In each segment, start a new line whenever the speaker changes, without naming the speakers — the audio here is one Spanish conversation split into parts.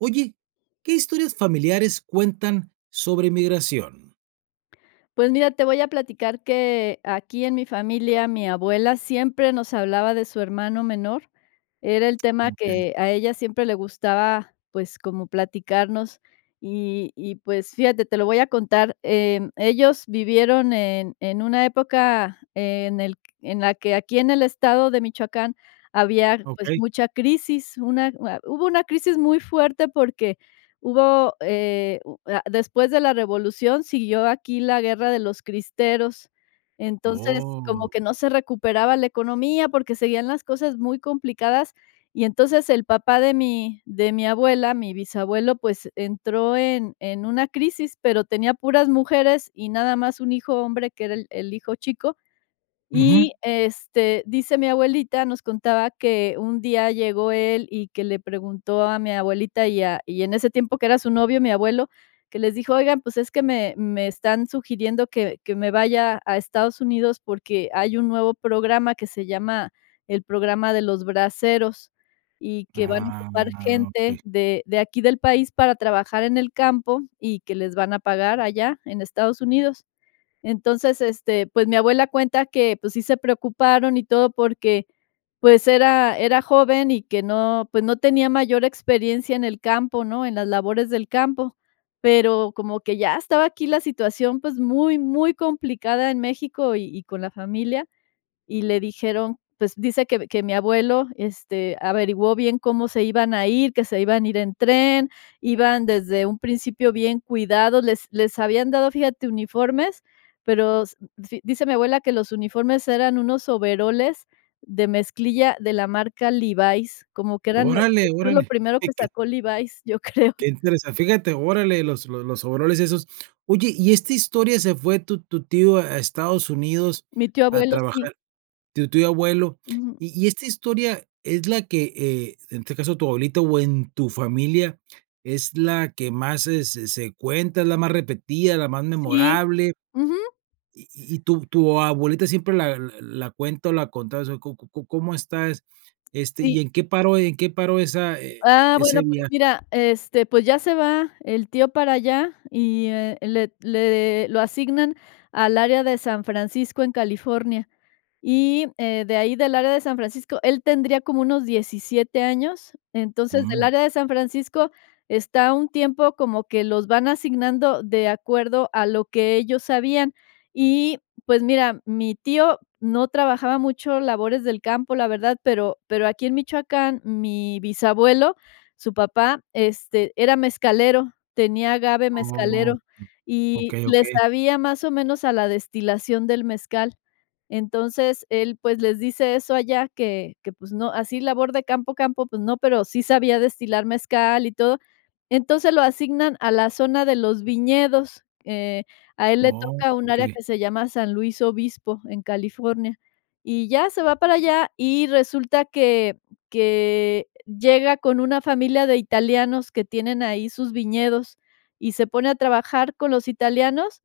Oye, ¿qué historias familiares cuentan sobre migración?
Pues, mira, te voy a platicar que, aquí en mi familia, mi abuela siempre nos hablaba de su hermano menor. Era el tema
Okey.
que a ella siempre le gustaba, pues, como platicarnos, y y, pues, fíjate, te lo voy a contar. Em, ellos vivieron en en una época en el q en la que, aquí en el estado de Michoacán había, pues,
Okey.
mucha crisis, una u a hubo una crisis muy fuerte, porque hubo, eh, u a después de la revolución, siguió aquí la guerra de los cristeros. Entonces, como
¡Oh!
que no se recuperaba la economía, porque seguían las cosas muy complicadas. Y, entonces, el papá de mi de mi abuela, mi bisabuelo, pues, entró en en una crisis, pero tenía puras mujeres y nada más un hijo hombre, que era el el hijo chico.
Ujú.
Y, este, dice mi abuelita, nos contaba que un día llegó él y que le preguntó a mi abuelita y a y en ese tiempo que era su novio mi abuelo, que les dijo, oigan, pues, es que me me están sugiriendo que que me vaya a Estados Unidos, porque hay un nuevo programa que se llama el programa de los braseros, y que van a
Ah,
ocupar
okey.
gente de de aquí del país para trabajar en el campo y que les van a pagar allá en Estados Unidos. Entonces, este, pues, mi abuela cuenta que, pues, sí se preocuparon y todo porque, pues, era era joven y que no, pues, no tenía mayor experiencia en el campo, ¿no?, en las labores del campo. Pero como que ya estaba aquí la situación, pues, muy, muy complicada en México y y con la familia. Y le dijeron, pues, dice que que mi abuelo, este, averiguó bien cómo se iban a ir, que se iban a ir en tren, iban, desde un principio, bien cuidados, les les habían dado, fíjate, uniformes, pero s fi dice mi abuela, que los uniformes eran unos overoles de mezclilla de la marca Levi's, como que eran, yo
Órale,
creo, lo
órale.
primero
¿De
que
qué?
sacó Levi's, yo creo.
Que interesa fíjate, órale los los los overoles esos. Oye, ¿y esta historia, se fue tu tu tío a Estados Unidos
Mi tío
a
abuelo, sí.
trabajar? Tu tío abuelo.
Ujú.
Y y esta historia es la que, eh, en este caso, tu abuelita o en tu familia, ¿es la que más se se se cuenta, es la más repetida, la más
Sí.
memorable?
Ujú.
¿Y y y tu tu abuelita siempre la la la cuenta o la contaba? ¿O co co co cómo está? Este,
Sí.
¿y en qué paró en qué paró esa e
Ah,
ese?
bueno, pues,
[unintelligible]
mira, este, pues, ya se va el tío para allá y, eh, le le lo asignan al área de San Francisco, en California. Y, eh, de ahí del área de San Francisco, él tendría como unos 17 años. Entonces, del
Mm.
área de San Francisco, está un tiempo como que los van asignando de acuerdo a lo que ellos sabían. Y, pues mira, mi tío no trabajaba mucho labores del campo, la verdad, pero pero, aquí en Michoacán, mi bisabuelo, su papá, este, era mezcalero, tenía agave
Oh,
mezcalero,
mm.
y
Okey,
le
okey.
sabía, más o menos, a la destilación del mezcal. Entonces, él, pues, les dice eso allá que que, pues, no, así labor de campo, campo, pues, no, pero sí sabía destilar mezcal y todo. Entonces, lo asignan a la zona de los viñedos. Eh, a él le
Oh,
toca un área
okey.
que se llama San Luis Obispo, en California. Y ya se va para allá y resulta que que llega con una familia de italianos que tienen ahí sus viñedos, y se pone a trabajar con los italianos,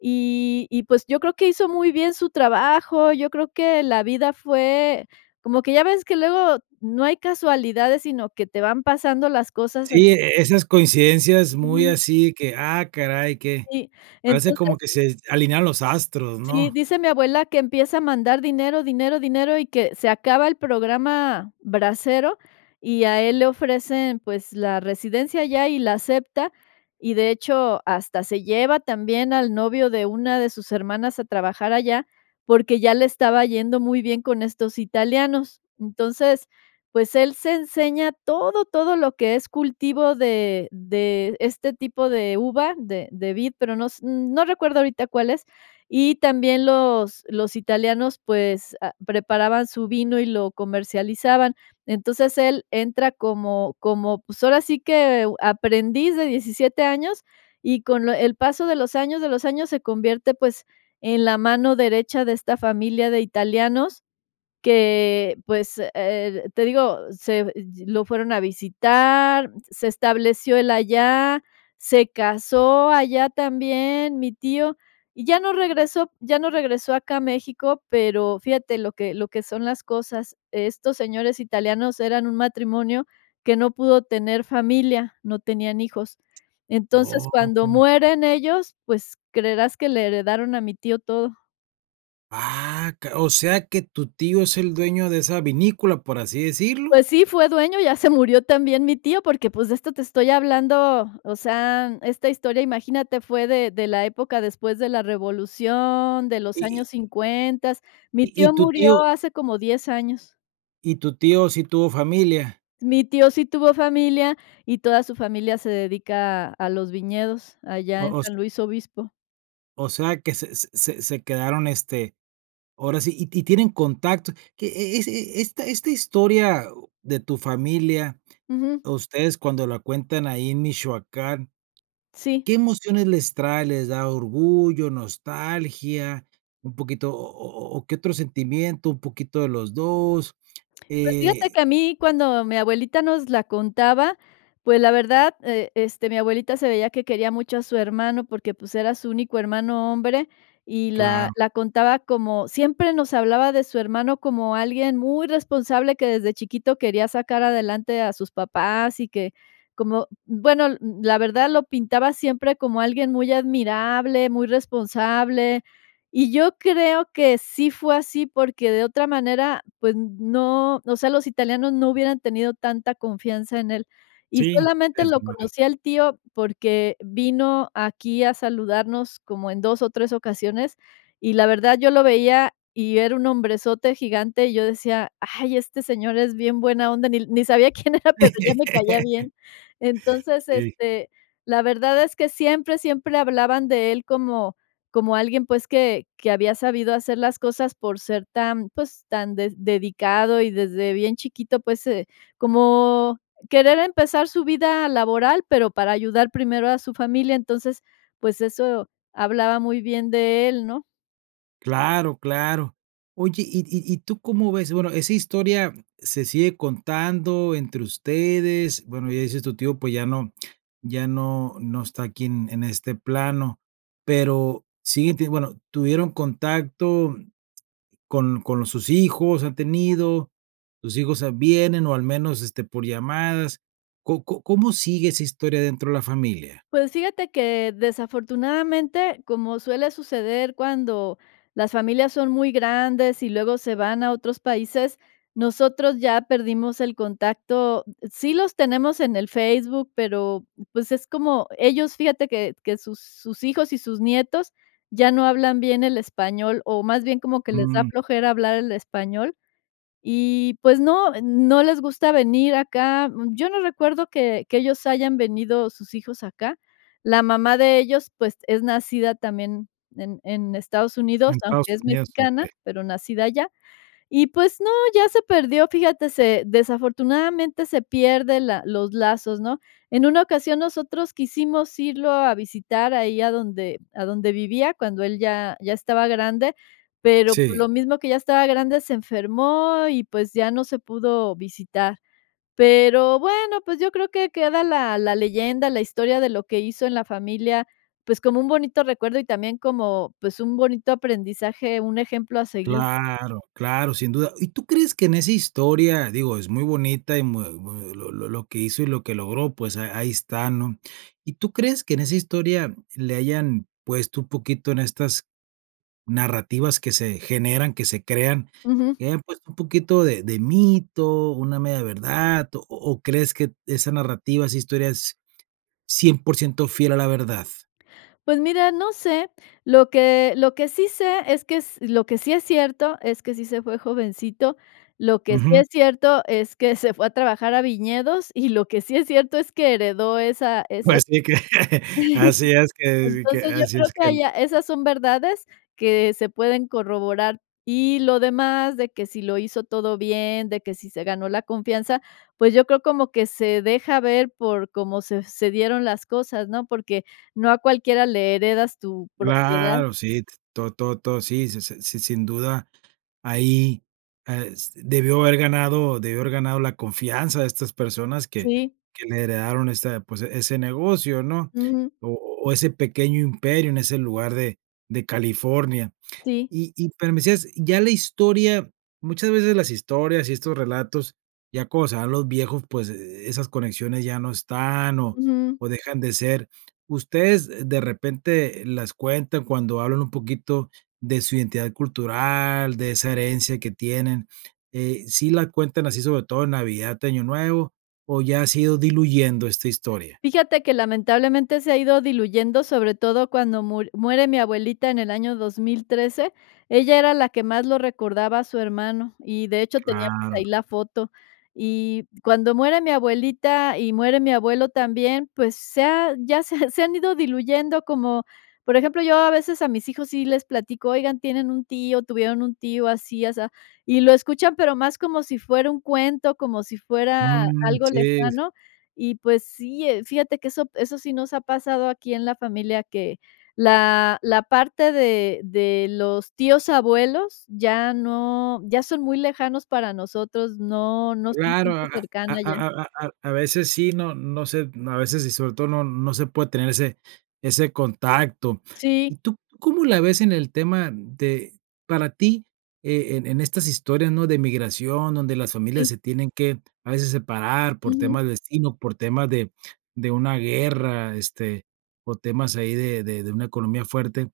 y y, pues, yo creo que hizo muy bien su trabajo, yo creo que la vida fue, como que ya ves que luego no hay casualidades, sino que te van pasando las cosas así.
Sí, e esas coincidencias, muy
Ujú.
así que, ah, caray, qué,
Sí,
parece como
entonces
que se alinearon los astros,
sí,
¿no?
dice mi abuela que empieza a mandar dinero, dinero, dinero, y que se acaba el programa brasero, y a él le ofrecen, pues, la residencia allá y la acepta, y de hecho, hasta se lleva también al novio de una de sus hermanas a trabajar allá, porque ya le estaba yendo muy bien con estos italianos. Entonces, pues, él se enseña todo, todo lo que es cultivo de de este tipo de uva, de de vid, pero no s no recuerdo ahorita cuál es. Y también los los italianos, pues, ah, preparaban su vino y lo comercializaban. Entonces, él entra como como, pues, ahora, sí que, aprendiz de 17 años y, con lo el paso de los años, de los años, se convierte, pues, en la mano derecha de esta familia de italianos que, pues, eh, te digo, se ye lo fueron a visitar, se estableció él allá, se casó allá también, mi tío. Y ya no regresó, ya no regresó acá a México. Pero, fíjate lo que lo que son las cosas. Estos señores italianos eran un matrimonio que no pudo tener familia, no tenían hijos. Entonces, cuando
¡Oh!
mueren ellos, pues, creerás que le heredaron a mi tío todo.
Ah ca o sea, ¿que tu tío es el dueño de esa vinícola, por así decirlo?
Pues, sí, fue dueño, ya se murió también mi tío, porque, pues, de esto te estoy hablando, o sea, esta historia, imagínate, fue de de la época después de la revolución, de
¿Y
los años
y y?
50. Mi
¿y y
tío
tu tío?
murió hace como 10 años.
¿y tu tío, sí tuvo familia?
Mi tío sí tuvo familia y toda su familia se dedica a los viñedos allá en San
[unintelligible]
Luis Obispo.
o sea, que se se se se quedaron, este, ahora sí, ¿y y ti tienen contacto, que, e es e esta esta historia de tu familia,
Ujú.
ustedes, cuando la cuentan ahí en Michoacán?,
Sí.
¿qué emociones les trae?, ¿les da orgullo, nostalgia, un poquito o o o o qué otro sentimiento, un poquito de los 2?
Pues, fíjate
Eh
que a mí, cuando mi abuelita nos la contaba, pues, la verdad, eh, este, mi abuelita se veía que quería mucho a su hermano, porque, pues, era su único hermano hombre, y la
Claro.
la contaba como, siempre nos hablaba de su hermano como alguien muy responsable, que desde chiquito quería sacar adelante a sus papás y que como, bueno, l la verdad, lo pintaba siempre como alguien muy admirable, muy responsable. Y yo creo que sí fue así, porque, de otra manera, pues, no, o sea, los italianos no hubieran tenido tanta confianza en él. Y,
Sí,
solamente,
es
lo
[unintelligible]
conocí al tío, porque vino aquí a saludarnos como en 2 o 3 ocasiones, y, la verdad, yo lo veía y era un hombrezote gigante, y yo decía: "Ay, este señor es bien buena onda", ni ni sabía quién era, pero ya me caía bien. Entonces,
Sí.
este, la verdad es que siempre, siempre hablaban de él como como alguien, pues, que que había sabido hacer las cosas por ser tan, pues, tan des dedicado y desde bien chiquito, pues, eh, como querer empezar su vida laboral, pero para ayudar primero a su familia. Entonces, pues, eso hablaba muy bien de él, ¿no?
Claro, claro. Oye, ¿y y y tú cómo ves? Bueno, esa historia se sigue contando entre ustedes, bueno, ya dices, tu tío, pues, ya no ya no no está aquí en en este plano, pero siguen tenien bueno, tuvieron contacto con con sus hijos, han tenido sus hijos, ah, vienen, o al menos, este, por llamadas. ¿Co co cómo sigue esa historia dentro de la familia?
Pues, fíjate que, desafortunadamente, como suele suceder cuando las familias son muy grandes y luego se van a otros países, nosotros ya perdimos el contacto. Sí los tenemos en el Facebook, pero, pues, es como ellos, fíjate que que sus sus hijos y sus nietos ya no hablan bien el español, o más bien como que les da
Mm.
flojera hablar el español y, pues, no no les gusta venir acá. Yo no recuerdo que que ellos hayan venido, sus hijos acá. La mamá de ellos, pues, es nacida también en en Estados
En
Unidos, aunque
Estados
es
Unidos,
mexicana,
okey.
pero nacida allá. Y pues, no, ya se perdió, fíjate, se desafortunadamente, se pierde la los lazos, ¿no? En una ocasión, nosotros quisimos irlo a visitar ahí a donde a donde vivía cuando él ya ya estaba grande, pero, pues,
Sí.
lo mismo que ya estaba grande, se enfermó y, pues, ya no se pudo visitar. Pero, bueno, pues, yo creo que queda la la leyenda, la historia de lo que hizo en la familia, pues, como un bonito recuerdo y también como, pues, un bonito aprendizaje, un ejemplo a seguir.
Claro, claro, sin duda. ¿Y tú crees que en esa historia? Digo, es muy bonita y muy muy lo lo lo que hizo y lo que logró, pues, a ahí está, ¿no? ¿Y tú crees que en esa historia le hayan puesto un poquito en estas narrativas que se generan, que se crean,
Ujú.
que hayan puesto un poquito de de mito, una media verdad, o o o crees que esa narrativa, esa historia es 100% fiel a la verdad?
Pues, mira, no sé, lo que lo que sí sé es que s lo que sí es cierto, es que sí se fue jovencito, lo que sí
Ujú.
es cierto es que se fue a trabajar a viñedos, y lo que sí es cierto es que heredó esa esa
Pues, sí, que
tierra
así es que así que
Entonces, yo
así
creo
es que el
allá esas son verdades que se pueden corroborar, y lo demás, de que si lo hizo todo bien, de que si se ganó la confianza, pues, yo creo como que se deja ver por cómo se se dieron las cosas, ¿no? Porque no a cualquiera le heredas tu propiedad.
Claro, sí, t todo todo todo sí, si, si. Sí, sin duda, ahí, es debió haber ganado debió haber ganado la confianza de estas personas que
Sí.
que le heredaron esta, pues, ese negocio, ¿no?
Ujú.
O o ese pequeño imperio en ese lugar de de California.
Sí.
Y y pero me decías, ya la historia muchas veces las historias y estos relatos, ya conocerán los viejos, pues, e esas conexiones ya no están o
Ujú.
o dejan de ser. Ustedes, de repente, las cuentan cuando hablan un poquito de su identidad cultural, de esa herencia que tienen, eh, ¿sí la cuentan así sobre todo en Navidad, Año Nuevo, o ya se ha ido diluyendo esta historia?
Fíjate que, lamentablemente, se ha ido diluyendo, sobre todo cuando mur muere mi abuelita en el año 2013. Ella era la que más lo recordaba a su hermano y, de hecho, tenía, pues,
Claro.
ahí la foto y cuando muere mi abuelita y muere mi abuelo también, pues, se ha ya se ha se han ido diluyendo como Por ejemplo, yo a veces, a mis hijos sí les platico, oigan, tienen un tío, tuvieron un tío así asá, y lo escuchan pero más como si fuera un cuento, como si fuera
Mm,
algo
sí.
lejano, y, pues, sí, eh, fíjate que eso eso sí nos ha pasado aquí en la familia, que la la parte de de los tíos abuelos, ya no ya son muy lejanos para nosotros, no no son
Claro, a
gente
a
cercana ya.
a a a a a veces sí, no no se a veces, y sobre todo, no no se puede tener ese ese contacto. ¿Y
Sí.
tú cómo la ves en el tema de para ti, eh, en en estas historias, ¿no? De migración, donde las familias
Sí.
se tienen que, a veces, separar por
Ujú.
temas de destino, por temas de de una guerra, este, o temas ahí de de de una economía fuerte.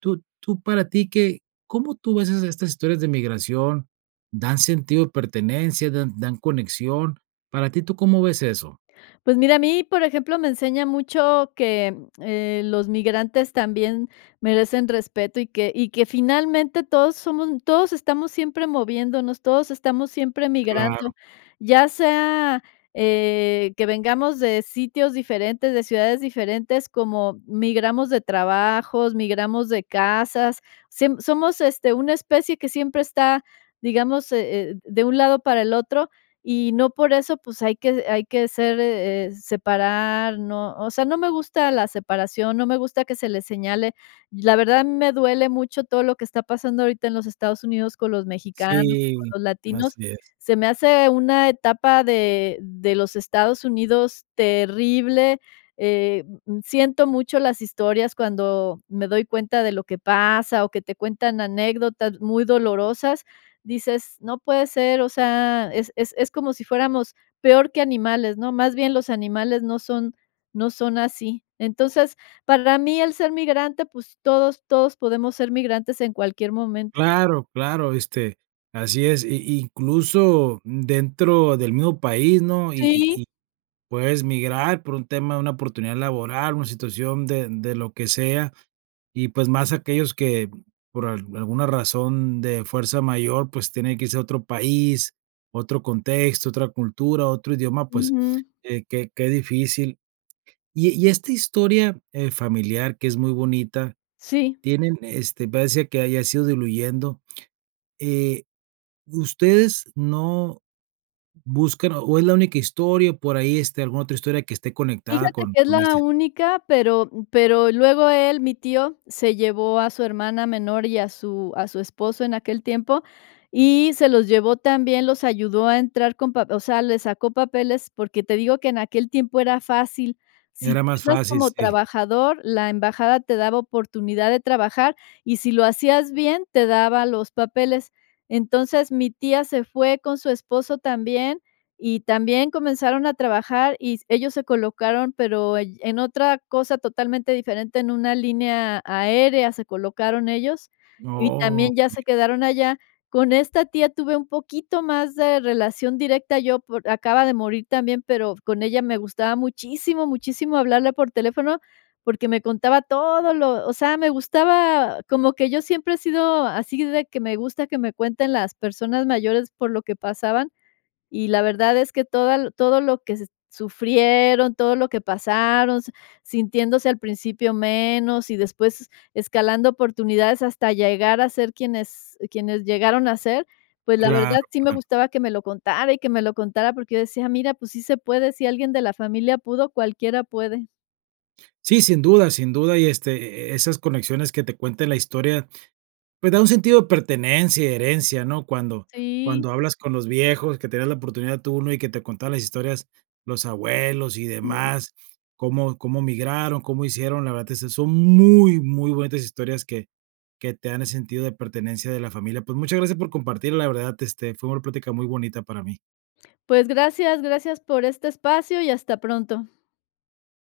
Tú tú para ti, ¿qué? ¿Cómo tú ves esas estas historias de migración? ¿Dan sentido de pertenencia, dan dan conexión? ¿Para ti tú cómo ves eso?
Pues, mira, a mí, por ejemplo, me enseña mucho que, eh, los migrantes también merecen respeto y que y que, finalmente, todos somos todos estamos siempre moviéndonos, todos estamos siempre
Claro.
migrando, ya sea, eh, que vengamos de sitios diferentes, de ciudades diferentes, como migramos de trabajos, migramos de casas, siem somos, este, una especie que siempre está, digamos, eh eh, de un lado para el otro, y no por eso, pues, hay que hay que ser, eh eh, separar no o sea, no me gusta la separación, no me gusta que se le señale. La verdad, a mí me duele mucho todo lo que está pasando ahorita en los Estados Unidos con los mexicanos, con
Sí,
los
así
latinos.
es.
Se me hace una etapa de de los Estados Unidos terrible, eh, mm, siento mucho las historias cuando me doy cuenta de lo que pasa o que te cuentan anécdotas muy dolorosas, dices: "No puede ser, o sea, es es es como si fuéramos peor que animales, ¿no? Más bien los animales no son no son así". Entonces, para mí, el ser migrante, pues, todos todos podemos ser migrantes en cualquier momento.
Claro, claro, este, así es, y y incluso dentro del mismo país, ¿no? Y y
Sí.
y puedes migrar por un tema de una oportunidad laboral, una situación de de lo que sea, y, pues, más aquellos que, por al alguna razón de fuerza mayor, pues, tienen que irse a otro país, otro contexto, otra cultura, otro idioma, pues,
Ujú.
qué qué qué difícil. Y e y esta historia, eh, familiar que es muy bonita,
Sí.
tienen, este, parece que ya se ha ido diluyendo, eh, ¿ustedes no buscan o es la única historia por ahí esté alguna otra historia que esté conectada
Fíjate
con
que es
con
la
este?
única, pero, mm, pero luego él, mi tío, se llevó a su hermana menor y a su a su esposo en aquel tiempo, y se los llevó también, los ayudó a entrar con pap o sea, le sacó papeles, porque te digo, que en aquel tiempo era fácil. Si
Era
tú
mas
ibas
fácil,
como
sí.
trabajador, la embajada te daba oportunidad de trabajar, y si lo hacías bien, te daba los papeles. Entonces, mi tía se fue con su esposo también, y también comenzaron a trabajar, y s ellos se colocaron, pero allí en otra cosa totalmente diferente, en una línea aérea se colocaron ellos, y también ya
Okey.
se quedaron allá. Con esta tía tuve un poquito más de relación directa yo, por acaba de morir también, pero con ella me gustaba muchísimo, muchísimo hablarle por teléfono, porque me contaba todo lo o sea, me gustaba como que yo siempre he sido así de que me gusta que me cuenten las personas mayores por lo que pasaban, y la verdad es que toda todo lo que se sufrieron, todo lo que pasaron, sintiéndose al principio menos, y después escalando oportunidades hasta llegar a ser quienes quienes llegaron a ser, pues, la
Claro,
verdad, sí me
claro.
gustaba que me lo contara y que me lo contara, porque yo decía: "Mira, pues, sí se puede, si alguien de la familia pudo, cualquiera puede".
Sí, sin duda, sin duda, y, este, eh, esas conexiones que te cuente la historia, pues, da un sentido de pertenencia y herencia, ¿no? Cuando
Sí.
cuando hablas con los viejos, que te das la oportunidad tú, ¿no?, y que te contaran las historias, los abuelos y
Jum.
demás, cómo cómo migraron, cómo hicieron, la verdad, que eso son muy, muy bonitas historias que que te dan el sentido de pertenencia de la familia. Pues, muchas gracias por compartir, la verdad, este, fue una plática muy bonita para mí.
Pues, gracias, gracias por este espacio y hasta pronto.